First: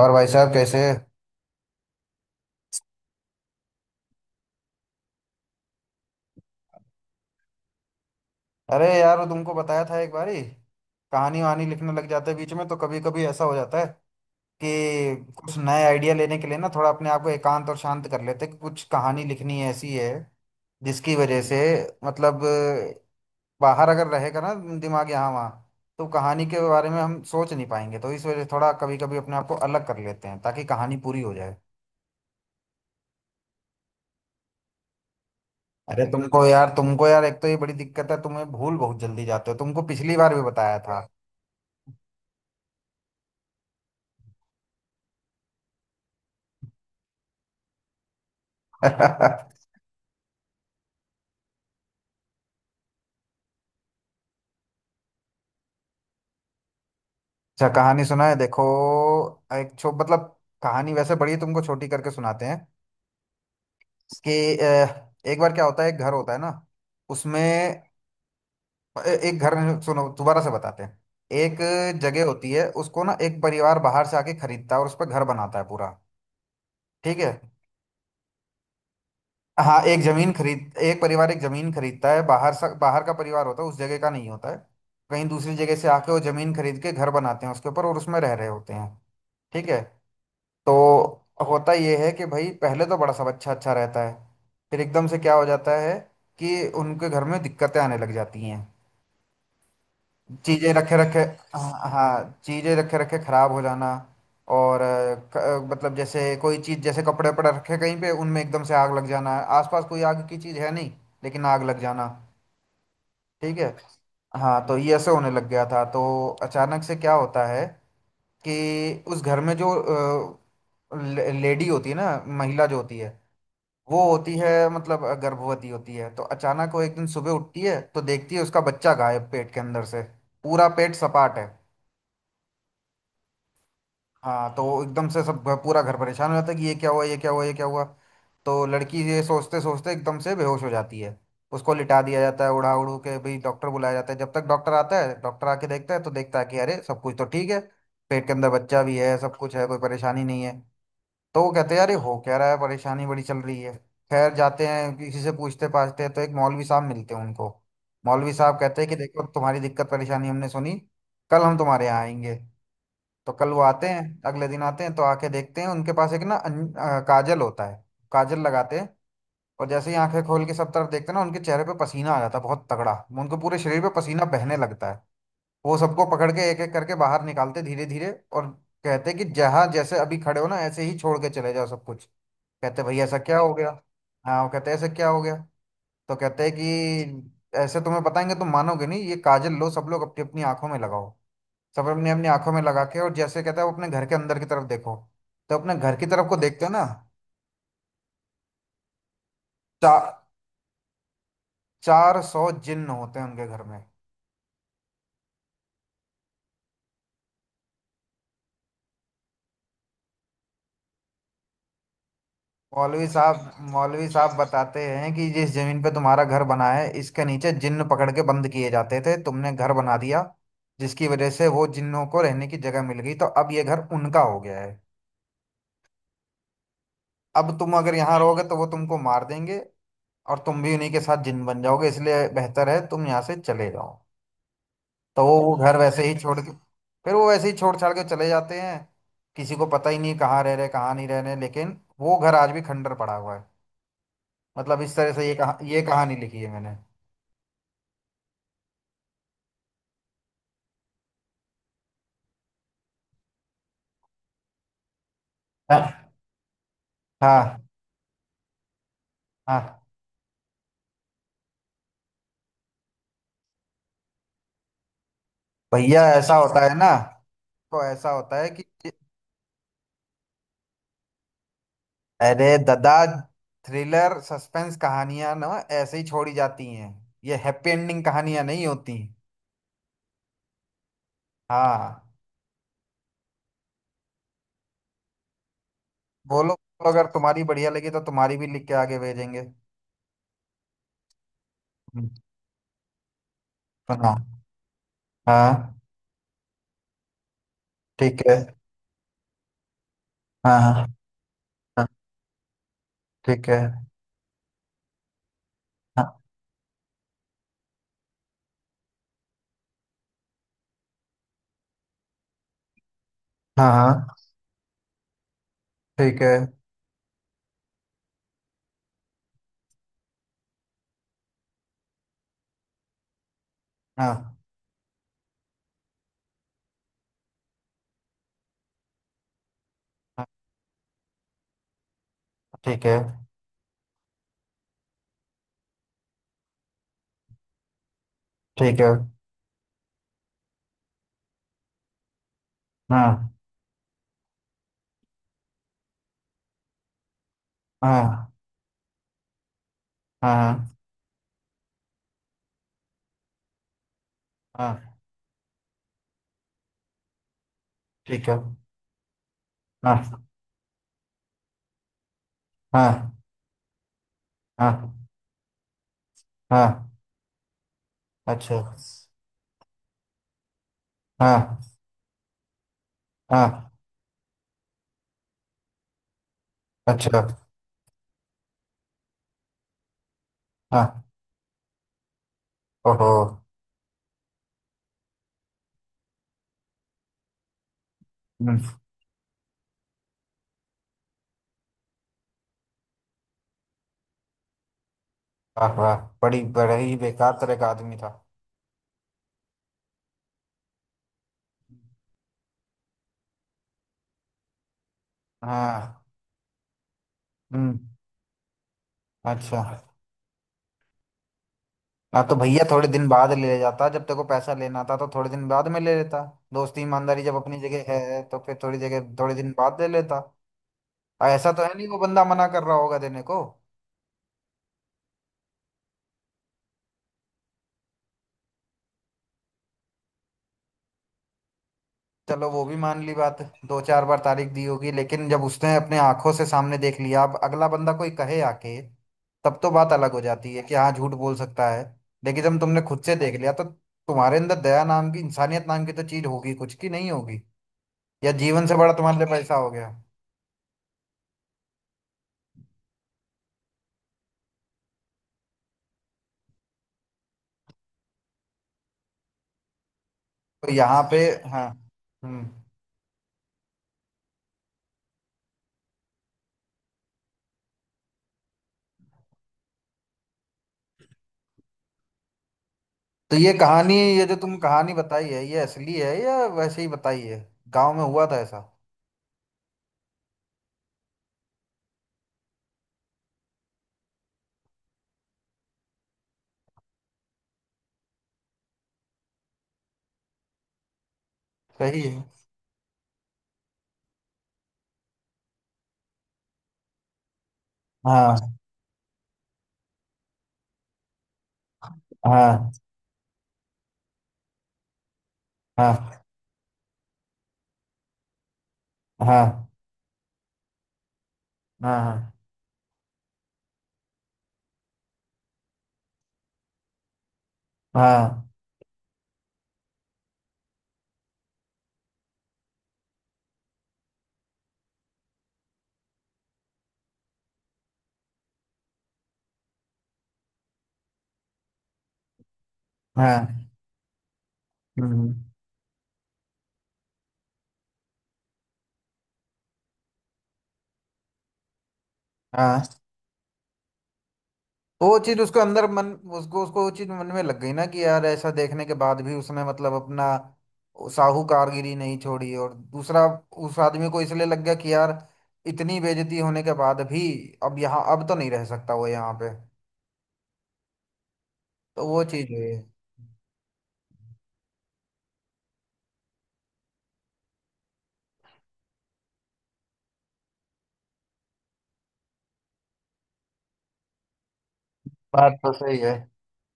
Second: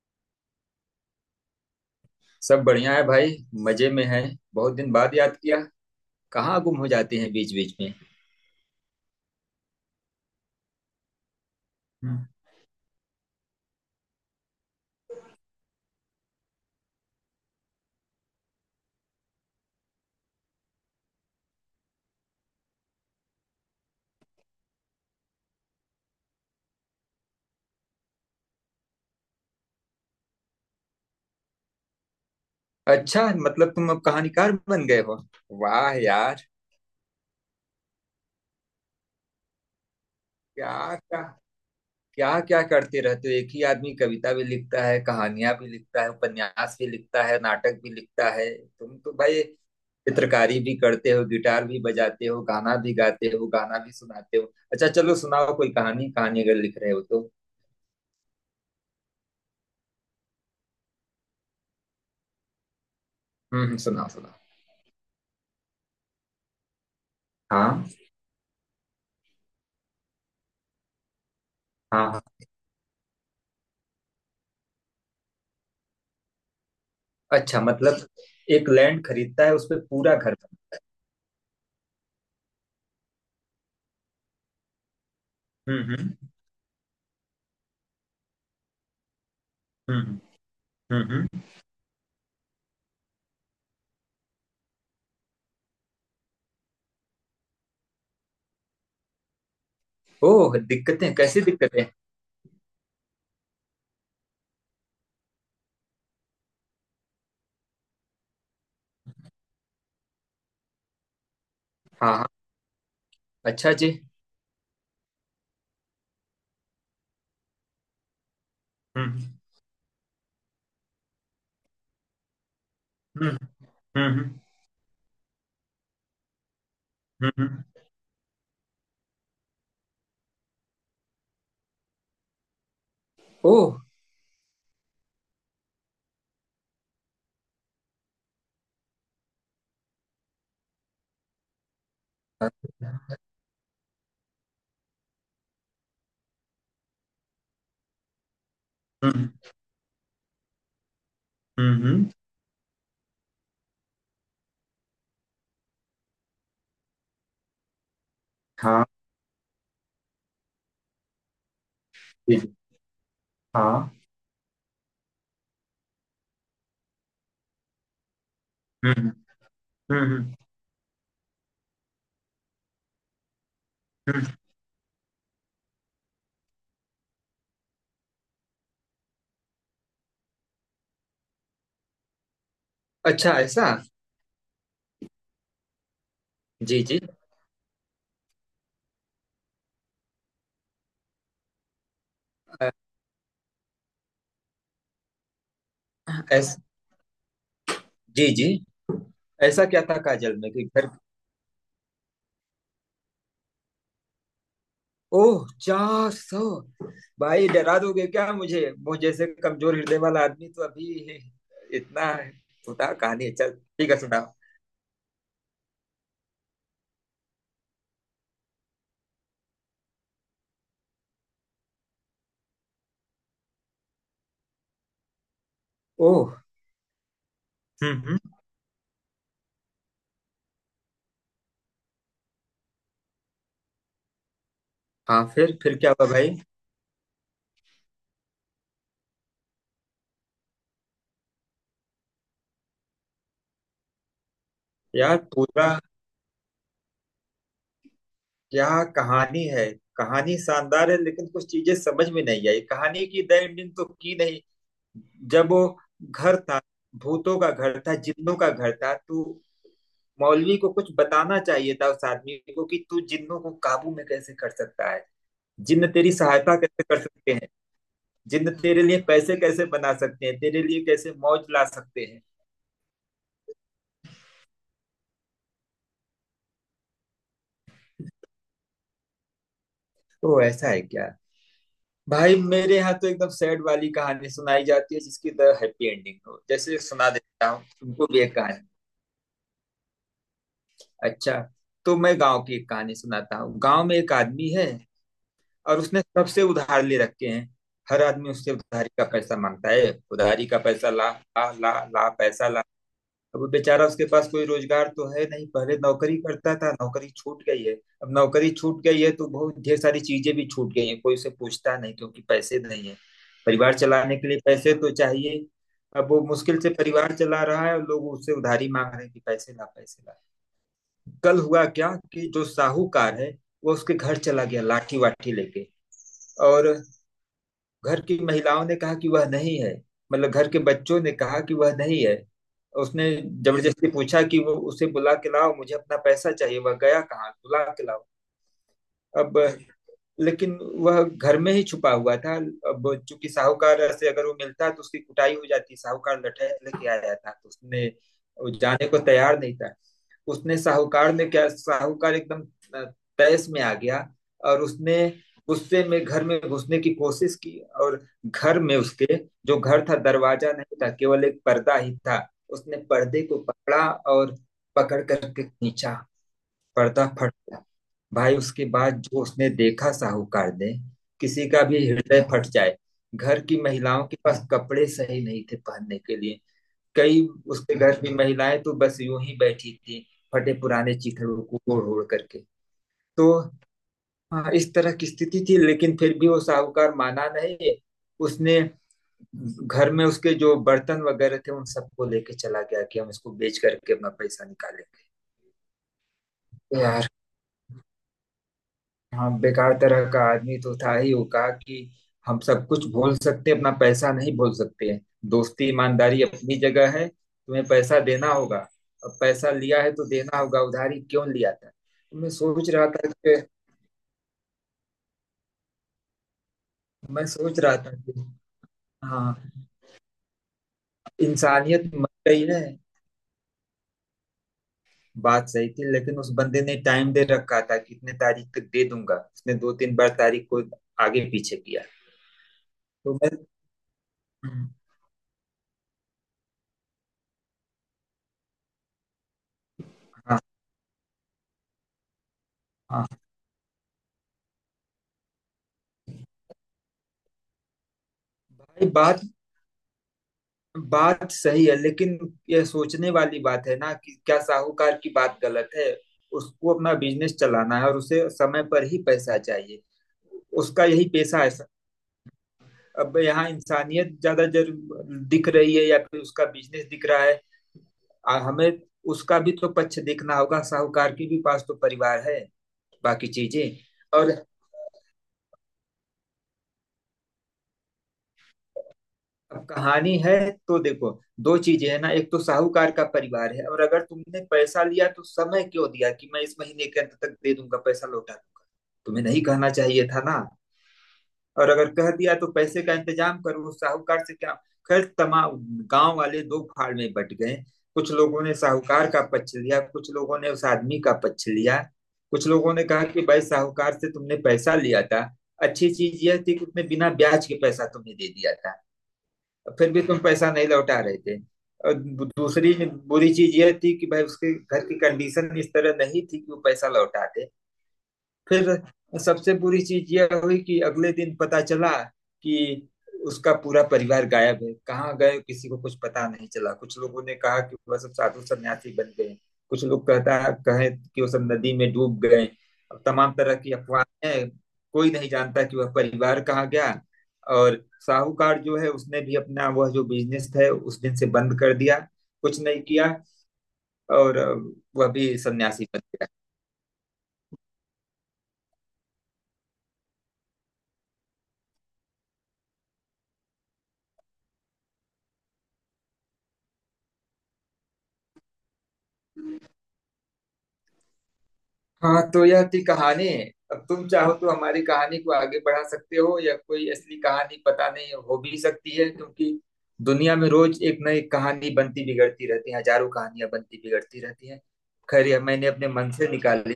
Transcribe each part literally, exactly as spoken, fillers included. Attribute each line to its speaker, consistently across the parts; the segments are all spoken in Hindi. Speaker 1: और भाई साहब कैसे।
Speaker 2: सब बढ़िया है भाई। मजे में है। बहुत दिन बाद याद किया। कहाँ गुम हो जाते हैं बीच बीच में?
Speaker 1: अरे यार, वो तुमको बताया था एक बारी। कहानी वहानी लिखने लग
Speaker 2: हम्म।
Speaker 1: जाते हैं बीच में, तो कभी कभी ऐसा हो जाता है कि कुछ नए आइडिया लेने के लिए ना थोड़ा अपने आप को एकांत और शांत कर लेते हैं कि कुछ कहानी लिखनी ऐसी है जिसकी वजह से मतलब बाहर अगर रहेगा ना, दिमाग यहाँ वहाँ, तो कहानी के बारे में हम सोच नहीं पाएंगे, तो इस वजह से थोड़ा कभी कभी अपने आप को अलग कर लेते हैं ताकि कहानी पूरी हो जाए।
Speaker 2: अच्छा, मतलब तुम अब कहानीकार बन गए हो। वाह
Speaker 1: अरे तुमको
Speaker 2: यार।
Speaker 1: यार, तुमको यार एक तो ये बड़ी दिक्कत है, तुम्हें भूल बहुत जल्दी जाते हो, तुमको पिछली बार भी
Speaker 2: क्या
Speaker 1: बताया
Speaker 2: क्या? क्या क्या करते रहते हो, एक ही आदमी कविता भी लिखता है, कहानियां भी लिखता है, उपन्यास भी लिखता है, नाटक भी लिखता है। तुम तो
Speaker 1: था
Speaker 2: भाई चित्रकारी भी करते हो, गिटार भी बजाते हो, गाना भी गाते हो, गाना भी सुनाते हो। अच्छा चलो सुनाओ कोई कहानी, कहानी अगर लिख रहे हो तो।
Speaker 1: अच्छा कहानी सुना, है देखो, एक छो मतलब कहानी वैसे बड़ी है, तुमको छोटी करके सुनाते हैं
Speaker 2: हम्म हम्म, सुनाओ सुनाओ।
Speaker 1: कि अ, एक बार क्या होता है, एक घर होता है ना, उसमें ए-
Speaker 2: हाँ
Speaker 1: एक घर नहीं, सुनो दोबारा से बताते हैं। एक
Speaker 2: हाँ।
Speaker 1: जगह होती है, उसको ना एक परिवार बाहर से आके खरीदता है और उस पर घर बनाता है पूरा। ठीक है।
Speaker 2: अच्छा मतलब एक लैंड खरीदता है, उस पे
Speaker 1: हाँ, एक
Speaker 2: पूरा
Speaker 1: जमीन
Speaker 2: घर
Speaker 1: खरीद
Speaker 2: बना।
Speaker 1: एक परिवार एक जमीन खरीदता है बाहर से, बाहर का परिवार होता है, उस जगह का नहीं होता है। कहीं दूसरी जगह
Speaker 2: हम्म
Speaker 1: से
Speaker 2: हम्म।
Speaker 1: आके वो जमीन खरीद के घर बनाते हैं उसके ऊपर, और उसमें रह रहे होते हैं। ठीक है।
Speaker 2: हम्म
Speaker 1: तो
Speaker 2: हम्म। हम्म।
Speaker 1: होता ये है कि भाई, पहले तो बड़ा सब अच्छा अच्छा रहता है, फिर एकदम से क्या हो जाता है कि उनके घर में दिक्कतें आने लग जाती हैं।
Speaker 2: ओह,
Speaker 1: चीज़ें रखे
Speaker 2: दिक्कतें
Speaker 1: रखे,
Speaker 2: कैसी दिक्कतें?
Speaker 1: हाँ हाँ, चीज़ें रखे रखे ख़राब हो जाना, और अ, क- अ, मतलब जैसे कोई चीज़ जैसे कपड़े वपड़े रखे कहीं पे, उनमें एकदम से आग लग जाना। आसपास कोई आग की चीज़ है नहीं, लेकिन आग लग जाना।
Speaker 2: हाँ हाँ।
Speaker 1: ठीक है।
Speaker 2: अच्छा जी।
Speaker 1: हाँ, तो ये ऐसे होने लग गया था। तो अचानक से क्या होता है कि उस
Speaker 2: हम्म
Speaker 1: घर में जो अ, ले- लेडी होती है ना, महिला जो होती है,
Speaker 2: हम्म।
Speaker 1: वो
Speaker 2: हम्म
Speaker 1: होती है मतलब अ, गर्भवती होती है। तो अचानक वो एक दिन सुबह उठती
Speaker 2: हम्म।
Speaker 1: है, तो देखती है उसका बच्चा गायब पेट के अंदर से। पूरा पेट सपाट है।
Speaker 2: ओह।
Speaker 1: हाँ, तो वो एकदम से सब घ- पूरा घर परेशान हो जाता है कि ये क्या हुआ, ये क्या हुआ, ये क्या हुआ। तो लड़की ये सोचते सोचते एकदम से बेहोश हो जाती है। उसको लिटा दिया जाता है उड़ा उड़ू
Speaker 2: अच्छा।
Speaker 1: के भाई, डॉक्टर बुलाया जाता है। जब तक डॉक्टर आता है, डॉक्टर आके देखता है तो देखता है कि अरे सब कुछ तो ठीक है। पेट के अंदर बच्चा भी है,
Speaker 2: हम्म
Speaker 1: सब कुछ है, कोई परेशानी नहीं है। तो वो कहते हैं यार, ये
Speaker 2: हम्म।
Speaker 1: हो क्या रहा है, परेशानी बड़ी चल रही है। खैर जाते हैं, किसी से पूछते पाछते हैं तो एक मौलवी साहब मिलते हैं उनको। मौलवी साहब कहते
Speaker 2: हाँ।
Speaker 1: हैं कि देखो, तुम्हारी दिक्कत परेशानी हमने सुनी, कल हम तुम्हारे यहाँ
Speaker 2: जी
Speaker 1: आएंगे।
Speaker 2: जी।
Speaker 1: तो कल वो आते
Speaker 2: हाँ।
Speaker 1: हैं, अगले दिन आते हैं तो आके देखते हैं, उनके पास एक ना अन- अ, काजल होता है। काजल लगाते हैं,
Speaker 2: हम्म
Speaker 1: और जैसे ही आंखें
Speaker 2: हम्म।
Speaker 1: खोल के सब तरफ देखते हैं ना, उनके चेहरे पे पसीना आ जाता है बहुत तगड़ा। उनको पूरे शरीर पे पसीना
Speaker 2: हम्म।
Speaker 1: बहने लगता है। वो सबको पकड़ के एक एक करके बाहर निकालते धीरे धीरे, और कहते कि जहां जैसे अभी खड़े हो ना, ऐसे ही छोड़ के चले जाओ सब कुछ। कहते भाई ऐसा
Speaker 2: अच्छा
Speaker 1: क्या हो
Speaker 2: ऐसा।
Speaker 1: गया। हाँ वो कहते ऐसे क्या हो गया। तो कहते हैं
Speaker 2: जी जी।
Speaker 1: कि ऐसे तुम्हें बताएंगे तुम मानोगे नहीं, ये काजल लो, सब लोग अपनी अपनी आंखों में लगाओ। सब अपनी अपनी आंखों में लगा के, और जैसे कहता है वो, अपने घर के अंदर की तरफ देखो। तो अपने घर की तरफ को
Speaker 2: ऐसा।
Speaker 1: देखते हो ना,
Speaker 2: जी जी। ऐसा क्या था
Speaker 1: चा,
Speaker 2: काजल में कि घर?
Speaker 1: चार सौ जिन्न होते हैं उनके घर में।
Speaker 2: ओह, चार सौ? भाई डरा दोगे क्या मुझे। वो जैसे कमजोर हृदय वाला आदमी तो अभी। इतना है। सुना
Speaker 1: मौलवी
Speaker 2: कहानी है। चल।
Speaker 1: साहब,
Speaker 2: ठीक है,
Speaker 1: मौलवी
Speaker 2: सुना।
Speaker 1: साहब बताते हैं कि जिस जमीन पे तुम्हारा घर बना है, इसके नीचे जिन्न पकड़ के बंद किए जाते थे, तुमने घर बना दिया, जिसकी वजह से वो जिन्नों को रहने की जगह मिल गई, तो अब ये घर उनका हो गया है।
Speaker 2: ओह।
Speaker 1: अब तुम अगर
Speaker 2: हम्म
Speaker 1: यहाँ
Speaker 2: हम्म।
Speaker 1: रहोगे तो वो तुमको मार देंगे, और तुम भी उन्हीं के साथ जिन बन जाओगे, इसलिए बेहतर है तुम यहाँ से चले जाओ। तो
Speaker 2: हाँ
Speaker 1: वो वो
Speaker 2: फिर
Speaker 1: घर
Speaker 2: फिर क्या
Speaker 1: वैसे
Speaker 2: हुआ
Speaker 1: ही
Speaker 2: भाई?
Speaker 1: छोड़ के, फिर वो वैसे ही छोड़ छाड़ के चले जाते हैं। किसी को पता ही नहीं कहाँ रह रहे, कहाँ नहीं रह रहे, लेकिन वो घर आज भी खंडर पड़ा हुआ है। मतलब इस तरह
Speaker 2: यार
Speaker 1: से ये कहा,
Speaker 2: पूरा,
Speaker 1: ये कहानी लिखी है मैंने।
Speaker 2: क्या कहानी है। कहानी शानदार है लेकिन कुछ चीजें समझ में नहीं आई। कहानी की द एंडिंग तो की नहीं। जब वो
Speaker 1: हाँ।
Speaker 2: घर था, भूतों का
Speaker 1: हाँ।
Speaker 2: घर था, जिन्नों का घर था, तो
Speaker 1: हाँ।
Speaker 2: मौलवी को कुछ बताना चाहिए था उस आदमी को कि तू जिन्नों को काबू में कैसे कर सकता है। जिन्न
Speaker 1: भैया
Speaker 2: तेरी
Speaker 1: ऐसा
Speaker 2: सहायता
Speaker 1: होता है
Speaker 2: कैसे
Speaker 1: ना,
Speaker 2: कर सकते हैं?
Speaker 1: तो ऐसा होता है
Speaker 2: जिन्न
Speaker 1: कि
Speaker 2: तेरे लिए पैसे कैसे बना सकते हैं, तेरे लिए कैसे मौज ला सकते हैं?
Speaker 1: अरे दादा, थ्रिलर सस्पेंस कहानियां ना ऐसे ही छोड़ी जाती हैं, ये हैप्पी एंडिंग कहानियां नहीं होती।
Speaker 2: तो ऐसा है क्या?
Speaker 1: हाँ,
Speaker 2: भाई मेरे यहाँ तो एकदम सैड वाली कहानी सुनाई जाती है जिसकी द हैप्पी एंडिंग हो।
Speaker 1: बोलो,
Speaker 2: जैसे
Speaker 1: अगर
Speaker 2: सुना
Speaker 1: तुम्हारी
Speaker 2: देता हूँ
Speaker 1: बढ़िया लगी तो
Speaker 2: तुमको भी एक
Speaker 1: तुम्हारी भी लिख
Speaker 2: कहानी।
Speaker 1: के आगे भेजेंगे।
Speaker 2: अच्छा, तो
Speaker 1: हम्म,
Speaker 2: मैं गांव की एक कहानी सुनाता हूँ। गांव में एक
Speaker 1: सुनाओ।
Speaker 2: आदमी है
Speaker 1: हाँ।
Speaker 2: और उसने सबसे उधार ले रखे हैं। हर
Speaker 1: ठीक
Speaker 2: आदमी
Speaker 1: है।
Speaker 2: उससे उधारी का पैसा मांगता है, उधारी का
Speaker 1: हाँ,
Speaker 2: पैसा
Speaker 1: हाँ।
Speaker 2: ला, ला ला
Speaker 1: हाँ,
Speaker 2: ला पैसा।
Speaker 1: ठीक
Speaker 2: अब बेचारा,
Speaker 1: है।
Speaker 2: उसके पास कोई रोजगार तो है नहीं, पहले नौकरी
Speaker 1: हाँ,
Speaker 2: करता था, नौकरी छूट गई है। अब नौकरी छूट गई है तो बहुत ढेर सारी चीजें भी छूट गई हैं, कोई उसे पूछता नहीं क्योंकि पैसे नहीं है।
Speaker 1: हाँ।
Speaker 2: परिवार
Speaker 1: हाँ,
Speaker 2: चलाने के लिए पैसे तो चाहिए। अब वो
Speaker 1: ठीक है।
Speaker 2: मुश्किल से परिवार चला रहा है और लोग उससे उधारी मांग रहे हैं कि पैसे ला, पैसे ला। कल हुआ क्या कि जो साहूकार है, वो उसके घर
Speaker 1: हाँ,
Speaker 2: चला गया लाठी वाठी लेके। और घर की महिलाओं ने कहा कि वह नहीं है,
Speaker 1: हाँ,
Speaker 2: मतलब घर के बच्चों ने कहा कि वह नहीं है।
Speaker 1: ठीक है।
Speaker 2: उसने जबरदस्ती पूछा कि वो, उसे बुला के लाओ, मुझे अपना पैसा चाहिए, वह गया कहाँ, बुला के लाओ।
Speaker 1: ठीक है।
Speaker 2: अब लेकिन वह घर में ही छुपा हुआ था। अब चूंकि
Speaker 1: हाँ,
Speaker 2: साहूकार से अगर वो मिलता तो उसकी कुटाई हो जाती, साहूकार लठैत लेके आया था, तो उसने,
Speaker 1: हाँ।
Speaker 2: वो जाने को तैयार नहीं था।
Speaker 1: हाँ,
Speaker 2: उसने,
Speaker 1: हाँ।
Speaker 2: साहूकार ने क्या, साहूकार एकदम तैस में आ गया और
Speaker 1: हाँ,
Speaker 2: उसने गुस्से में घर में घुसने की कोशिश की। और
Speaker 1: ठीक है।
Speaker 2: घर में उसके जो घर था,
Speaker 1: हाँ,
Speaker 2: दरवाजा नहीं था, केवल एक पर्दा ही था। उसने
Speaker 1: हाँ।
Speaker 2: पर्दे को पकड़ा और पकड़
Speaker 1: हाँ,
Speaker 2: करके खींचा।
Speaker 1: हाँ।
Speaker 2: पर्दा फट गया। भाई
Speaker 1: अच्छा।
Speaker 2: उसके बाद जो उसने देखा साहूकार ने, किसी
Speaker 1: हाँ,
Speaker 2: का भी हृदय फट जाए। घर की
Speaker 1: हाँ।
Speaker 2: महिलाओं के पास कपड़े सही नहीं थे पहनने के लिए। कई
Speaker 1: अच्छा।
Speaker 2: उसके घर की महिलाएं तो बस यूं ही बैठी थी, फटे पुराने
Speaker 1: हाँ।
Speaker 2: चीथड़ों को ओढ़ ओढ़ करके।
Speaker 1: ओहो।
Speaker 2: तो हाँ, इस तरह की स्थिति थी, लेकिन फिर भी वो साहूकार माना नहीं। उसने
Speaker 1: हम्म,
Speaker 2: घर में उसके जो बर्तन वगैरह थे उन सबको लेके चला गया कि हम इसको बेच करके अपना पैसा निकालेंगे।
Speaker 1: वाह वाह, बड़ी बड़ा
Speaker 2: तो
Speaker 1: ही
Speaker 2: यार,
Speaker 1: बेकार तरह का आदमी था।
Speaker 2: हाँ, बेकार तरह का आदमी तो था ही। वो कहा कि हम सब कुछ भूल सकते हैं, अपना पैसा नहीं भूल सकते हैं। दोस्ती
Speaker 1: हाँ।
Speaker 2: ईमानदारी अपनी जगह है, तुम्हें
Speaker 1: हम्म।
Speaker 2: पैसा देना होगा। अब पैसा
Speaker 1: अच्छा।
Speaker 2: लिया है तो देना होगा, उधारी क्यों लिया था। तो
Speaker 1: हाँ
Speaker 2: मैं
Speaker 1: तो भैया,
Speaker 2: सोच रहा
Speaker 1: थोड़े दिन
Speaker 2: था
Speaker 1: बाद
Speaker 2: कि
Speaker 1: ले जाता, जब तेरे को पैसा लेना था तो थोड़े दिन बाद में ले लेता। दोस्ती ईमानदारी
Speaker 2: मैं
Speaker 1: जब
Speaker 2: सोच
Speaker 1: अपनी
Speaker 2: रहा था
Speaker 1: जगह
Speaker 2: कि
Speaker 1: है तो फिर थोड़ी जगह, थोड़े
Speaker 2: हाँ,
Speaker 1: दिन बाद ले लेता। ऐसा तो है नहीं
Speaker 2: इंसानियत
Speaker 1: वो
Speaker 2: मर
Speaker 1: बंदा मना
Speaker 2: गई
Speaker 1: कर
Speaker 2: है।
Speaker 1: रहा होगा देने को।
Speaker 2: बात सही थी लेकिन उस बंदे ने टाइम दे रखा था कि इतने तारीख तक दे दूंगा। उसने दो तीन बार तारीख को आगे पीछे किया।
Speaker 1: चलो वो भी मान ली
Speaker 2: तो मैं।
Speaker 1: बात। दो चार बार तारीख दी
Speaker 2: हाँ
Speaker 1: होगी, लेकिन जब उसने अपने आंखों से सामने देख लिया, अब अगला बंदा कोई कहे आके, तब तो बात अलग हो
Speaker 2: हाँ
Speaker 1: जाती है कि हाँ झूठ बोल सकता है। लेकिन जब तुमने खुद
Speaker 2: हाँ।
Speaker 1: से देख लिया, तो तुम्हारे अंदर दया नाम की, इंसानियत नाम की तो चीज होगी कुछ, की नहीं होगी। या जीवन से
Speaker 2: भाई
Speaker 1: बड़ा तुम्हारे
Speaker 2: बात
Speaker 1: लिए पैसा हो गया।
Speaker 2: बात सही है, लेकिन यह सोचने वाली बात है ना कि क्या साहूकार की बात गलत है। उसको अपना बिजनेस चलाना है और उसे समय पर ही पैसा चाहिए।
Speaker 1: तो
Speaker 2: उसका
Speaker 1: यहाँ
Speaker 2: यही
Speaker 1: पे,
Speaker 2: पेशा है।
Speaker 1: हाँ, हम्म,
Speaker 2: अब यहाँ इंसानियत ज्यादा जरूर दिख रही है या फिर उसका बिजनेस दिख रहा है। आ, हमें उसका भी तो पक्ष देखना होगा, साहूकार के भी पास तो परिवार है, बाकी
Speaker 1: तो ये
Speaker 2: चीजें
Speaker 1: कहानी, ये
Speaker 2: और।
Speaker 1: जो तुम कहानी बताई है, ये असली है या वैसे ही बताई है। गांव में हुआ था ऐसा।
Speaker 2: अब कहानी है तो देखो, दो चीजें है ना। एक तो साहूकार का परिवार है, और अगर तुमने पैसा लिया तो समय क्यों दिया कि मैं इस महीने के अंत तक दे दूंगा, पैसा लौटा दूंगा। तुम्हें नहीं कहना चाहिए था ना। और अगर
Speaker 1: सही
Speaker 2: कह
Speaker 1: है।
Speaker 2: दिया तो पैसे का इंतजाम करो, उस साहूकार से क्या। खैर, तमाम गांव वाले दो फाड़ में बट गए। कुछ
Speaker 1: हाँ,
Speaker 2: लोगों ने साहूकार का पक्ष लिया, कुछ लोगों ने उस आदमी का पक्ष लिया। कुछ
Speaker 1: हाँ।
Speaker 2: लोगों ने कहा कि भाई साहूकार से तुमने पैसा लिया था, अच्छी चीज
Speaker 1: हाँ,
Speaker 2: यह थी कि उसने बिना ब्याज के पैसा तुम्हें दे दिया था,
Speaker 1: हाँ।
Speaker 2: फिर भी तुम पैसा नहीं लौटा रहे थे। और
Speaker 1: हाँ,
Speaker 2: दू-
Speaker 1: हाँ।
Speaker 2: दूसरी बुरी चीज यह थी कि भाई उसके घर की कंडीशन इस तरह नहीं थी कि वो पैसा लौटा दे।
Speaker 1: हाँ,
Speaker 2: फिर सबसे बुरी चीज यह हुई कि अगले दिन पता चला कि उसका पूरा परिवार गायब है। कहाँ गए, किसी को कुछ पता नहीं चला। कुछ लोगों ने कहा कि वह सब साधु सन्यासी बन गए, कुछ लोग कहता कहे कि वो सब नदी में डूब गए। अब तमाम तरह
Speaker 1: हाँ।
Speaker 2: की अफवाहें हैं, कोई नहीं
Speaker 1: हम्म।
Speaker 2: जानता कि वह परिवार कहाँ गया। और साहूकार जो है, उसने भी अपना वह जो बिजनेस है उस दिन से बंद कर दिया, कुछ
Speaker 1: हाँ,
Speaker 2: नहीं किया, और वह
Speaker 1: तो वो
Speaker 2: भी
Speaker 1: चीज उसको
Speaker 2: सन्यासी
Speaker 1: अंदर
Speaker 2: बन
Speaker 1: मन,
Speaker 2: गया।
Speaker 1: उसको उसको वो चीज मन में लग गई ना कि यार ऐसा देखने के बाद भी उसने मतलब अपना साहूकारगिरी नहीं छोड़ी। और दूसरा, उस आदमी को इसलिए लग गया कि यार, इतनी बेइज्जती होने के बाद भी, अब यहाँ अब तो नहीं रह सकता वो यहाँ पे, तो वो
Speaker 2: हाँ, तो
Speaker 1: चीज
Speaker 2: यह
Speaker 1: हुई है।
Speaker 2: थी कहानी। अब तुम चाहो तो हमारी कहानी को आगे बढ़ा सकते हो, या कोई असली कहानी पता नहीं हो भी सकती है, क्योंकि दुनिया में रोज एक नई कहानी बनती बिगड़ती रहती है, हजारों कहानियां बनती बिगड़ती रहती हैं। खैर, यह
Speaker 1: बात
Speaker 2: मैंने
Speaker 1: तो
Speaker 2: अपने
Speaker 1: सही
Speaker 2: मन
Speaker 1: है।
Speaker 2: से निकाली।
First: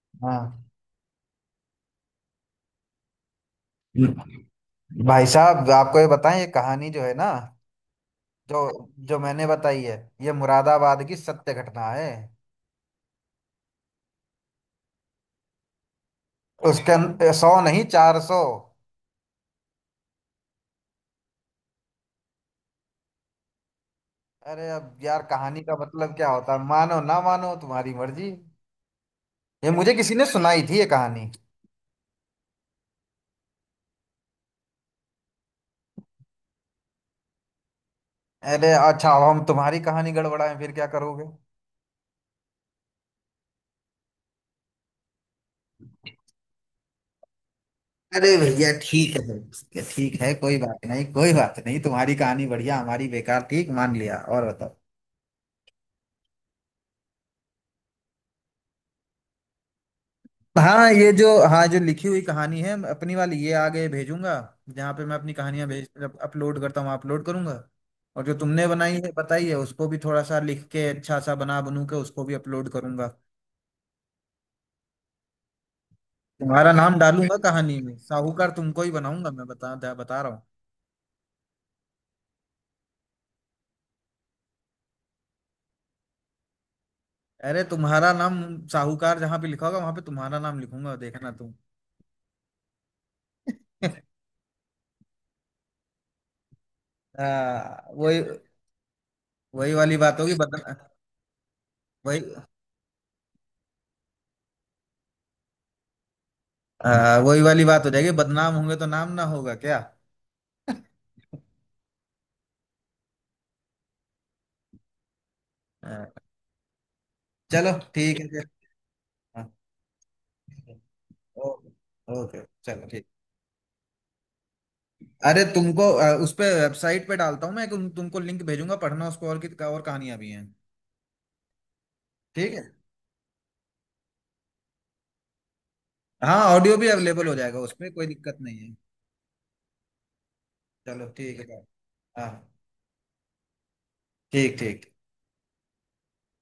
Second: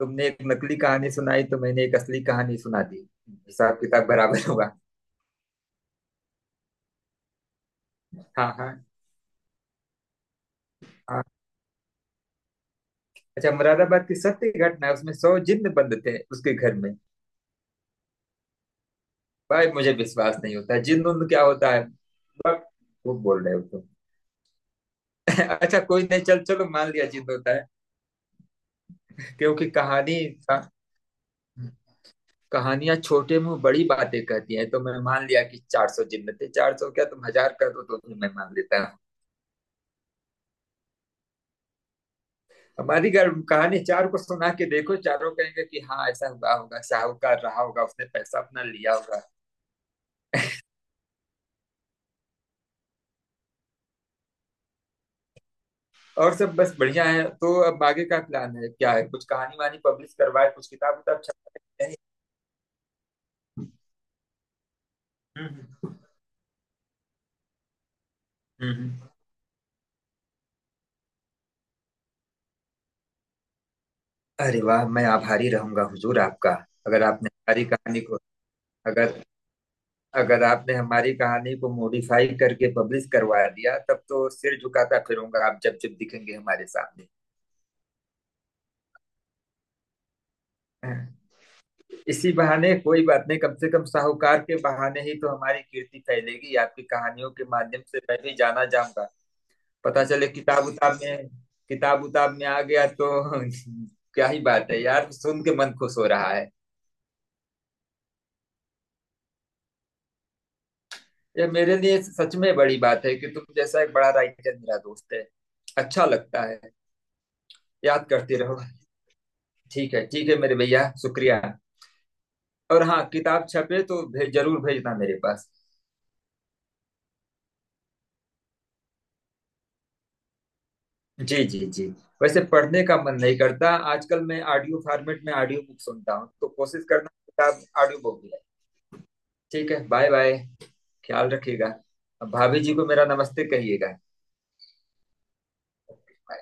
Speaker 2: तुमने एक
Speaker 1: हाँ,
Speaker 2: नकली कहानी सुनाई तो मैंने एक असली कहानी सुना दी, हिसाब किताब बराबर होगा।
Speaker 1: भाई साहब आपको ये बताएं, ये कहानी जो है ना,
Speaker 2: हाँ
Speaker 1: जो
Speaker 2: हाँ
Speaker 1: जो मैंने बताई है, ये मुरादाबाद की
Speaker 2: हाँ।
Speaker 1: सत्य घटना है।
Speaker 2: अच्छा, मुरादाबाद की सत्य घटना है, उसमें सौ जिन्न बंद थे उसके घर
Speaker 1: उसके
Speaker 2: में?
Speaker 1: अं- सौ नहीं, चार सौ।
Speaker 2: भाई मुझे विश्वास नहीं होता, जिन्न उन्न क्या होता है बस, वो बोल रहे हो तुम।
Speaker 1: अरे अब यार कहानी का
Speaker 2: अच्छा कोई
Speaker 1: मतलब
Speaker 2: नहीं,
Speaker 1: क्या
Speaker 2: चल
Speaker 1: होता है,
Speaker 2: चलो मान
Speaker 1: मानो
Speaker 2: लिया,
Speaker 1: ना
Speaker 2: जिद
Speaker 1: मानो
Speaker 2: होता है।
Speaker 1: तुम्हारी मर्जी।
Speaker 2: क्योंकि
Speaker 1: ये मुझे किसी
Speaker 2: कहानी,
Speaker 1: ने
Speaker 2: का,
Speaker 1: सुनाई थी ये कहानी।
Speaker 2: कहानियां छोटे मुंह बड़ी बातें कहती हैं, तो मैं मान लिया कि चार सौ जिन्न थे। चार सौ क्या, तुम हजार कर दो तो भी मैं मान
Speaker 1: अरे
Speaker 2: लेता हूँ।
Speaker 1: अच्छा, अब हम तुम्हारी कहानी गड़बड़ाएं फिर क्या करोगे।
Speaker 2: हमारी घर कहानी चार को सुना के देखो, चारों कहेंगे कि हाँ ऐसा हुआ होगा, साहूकार रहा होगा, उसने
Speaker 1: अरे
Speaker 2: पैसा अपना
Speaker 1: भैया
Speaker 2: लिया
Speaker 1: ठीक
Speaker 2: होगा।
Speaker 1: है, ठीक है, कोई बात नहीं, कोई बात नहीं। तुम्हारी कहानी बढ़िया, हमारी बेकार, ठीक मान लिया। और बताओ।
Speaker 2: और सब बस बढ़िया है। तो अब आगे का प्लान है क्या है, कुछ कहानी वानी पब्लिश करवाए, कुछ
Speaker 1: हाँ
Speaker 2: किताब
Speaker 1: ये
Speaker 2: उताब
Speaker 1: जो, हाँ जो
Speaker 2: छपवाए नहीं?
Speaker 1: लिखी हुई कहानी है, मैं अपनी वाली ये आगे भेजूंगा, जहाँ पे मैं अपनी कहानियां भेज,
Speaker 2: हम्म,
Speaker 1: अपलोड करता हूँ, अपलोड करूंगा। और जो तुमने
Speaker 2: हम्म, हम्म।
Speaker 1: बनाई है बताई है उसको भी थोड़ा सा लिख के अच्छा सा बना बनू के उसको भी अपलोड करूंगा।
Speaker 2: अरे वाह, मैं आभारी रहूंगा हुजूर आपका।
Speaker 1: तुम्हारा नाम
Speaker 2: अगर आपने
Speaker 1: डालूंगा
Speaker 2: हमारी
Speaker 1: कहानी में,
Speaker 2: कहानी को
Speaker 1: साहूकार तुमको ही
Speaker 2: अगर
Speaker 1: बनाऊंगा मैं, बता बता रहा हूँ।
Speaker 2: अगर आपने हमारी कहानी को मॉडिफाई करके पब्लिश करवा दिया, तब तो सिर झुकाता फिरूंगा आप जब जब दिखेंगे हमारे सामने।
Speaker 1: अरे तुम्हारा नाम, साहूकार जहाँ पे लिखा होगा वहां पे तुम्हारा नाम लिखूंगा, देखना तुम
Speaker 2: इसी बहाने कोई बात नहीं, कम से कम साहूकार के बहाने ही तो हमारी कीर्ति फैलेगी आपकी कहानियों के माध्यम
Speaker 1: हाँ,
Speaker 2: से, मैं
Speaker 1: वही,
Speaker 2: भी जाना जाऊंगा।
Speaker 1: वही वाली
Speaker 2: पता
Speaker 1: बात
Speaker 2: चले
Speaker 1: होगी
Speaker 2: किताब
Speaker 1: बदना
Speaker 2: उताब में, किताब
Speaker 1: वही,
Speaker 2: उताब में आ गया तो क्या ही बात है यार, सुन के मन खुश हो रहा है।
Speaker 1: हाँ, वही वाली बात हो जाएगी, बदनाम होंगे तो नाम ना होगा क्या।
Speaker 2: यह मेरे लिए सच में बड़ी बात है कि तुम जैसा एक बड़ा राइटर मेरा दोस्त है। अच्छा
Speaker 1: हाँ,
Speaker 2: लगता है।
Speaker 1: चलो
Speaker 2: याद
Speaker 1: ठीक है
Speaker 2: करते
Speaker 1: फिर।
Speaker 2: रहो।
Speaker 1: हाँ।
Speaker 2: ठीक है ठीक है मेरे भैया, शुक्रिया।
Speaker 1: ओके, ओके,
Speaker 2: और
Speaker 1: चलो
Speaker 2: हाँ,
Speaker 1: ठीक।
Speaker 2: किताब छपे तो भे, जरूर भेजना मेरे
Speaker 1: अरे
Speaker 2: पास।
Speaker 1: तुमको अ, उस पे वेबसाइट पे डालता हूँ मैं, तुम तुमको लिंक भेजूंगा, पढ़ना उसको, और की और कहानियां भी हैं।
Speaker 2: जी जी जी। वैसे
Speaker 1: ठीक है।
Speaker 2: पढ़ने का मन नहीं करता आजकल, मैं ऑडियो फॉर्मेट में ऑडियो बुक सुनता हूँ,
Speaker 1: हाँ
Speaker 2: तो
Speaker 1: ऑडियो
Speaker 2: कोशिश
Speaker 1: भी
Speaker 2: करना
Speaker 1: अवेलेबल हो जाएगा,
Speaker 2: किताब
Speaker 1: उसमें
Speaker 2: ऑडियो
Speaker 1: कोई
Speaker 2: बुक भी
Speaker 1: दिक्कत
Speaker 2: है।
Speaker 1: नहीं है।
Speaker 2: ठीक है, बाय बाय।
Speaker 1: चलो
Speaker 2: ख्याल
Speaker 1: ठीक है।
Speaker 2: रखिएगा।
Speaker 1: हाँ।
Speaker 2: अब भाभी जी को मेरा नमस्ते कहिएगा।
Speaker 1: ठीक ठीक।
Speaker 2: बाय।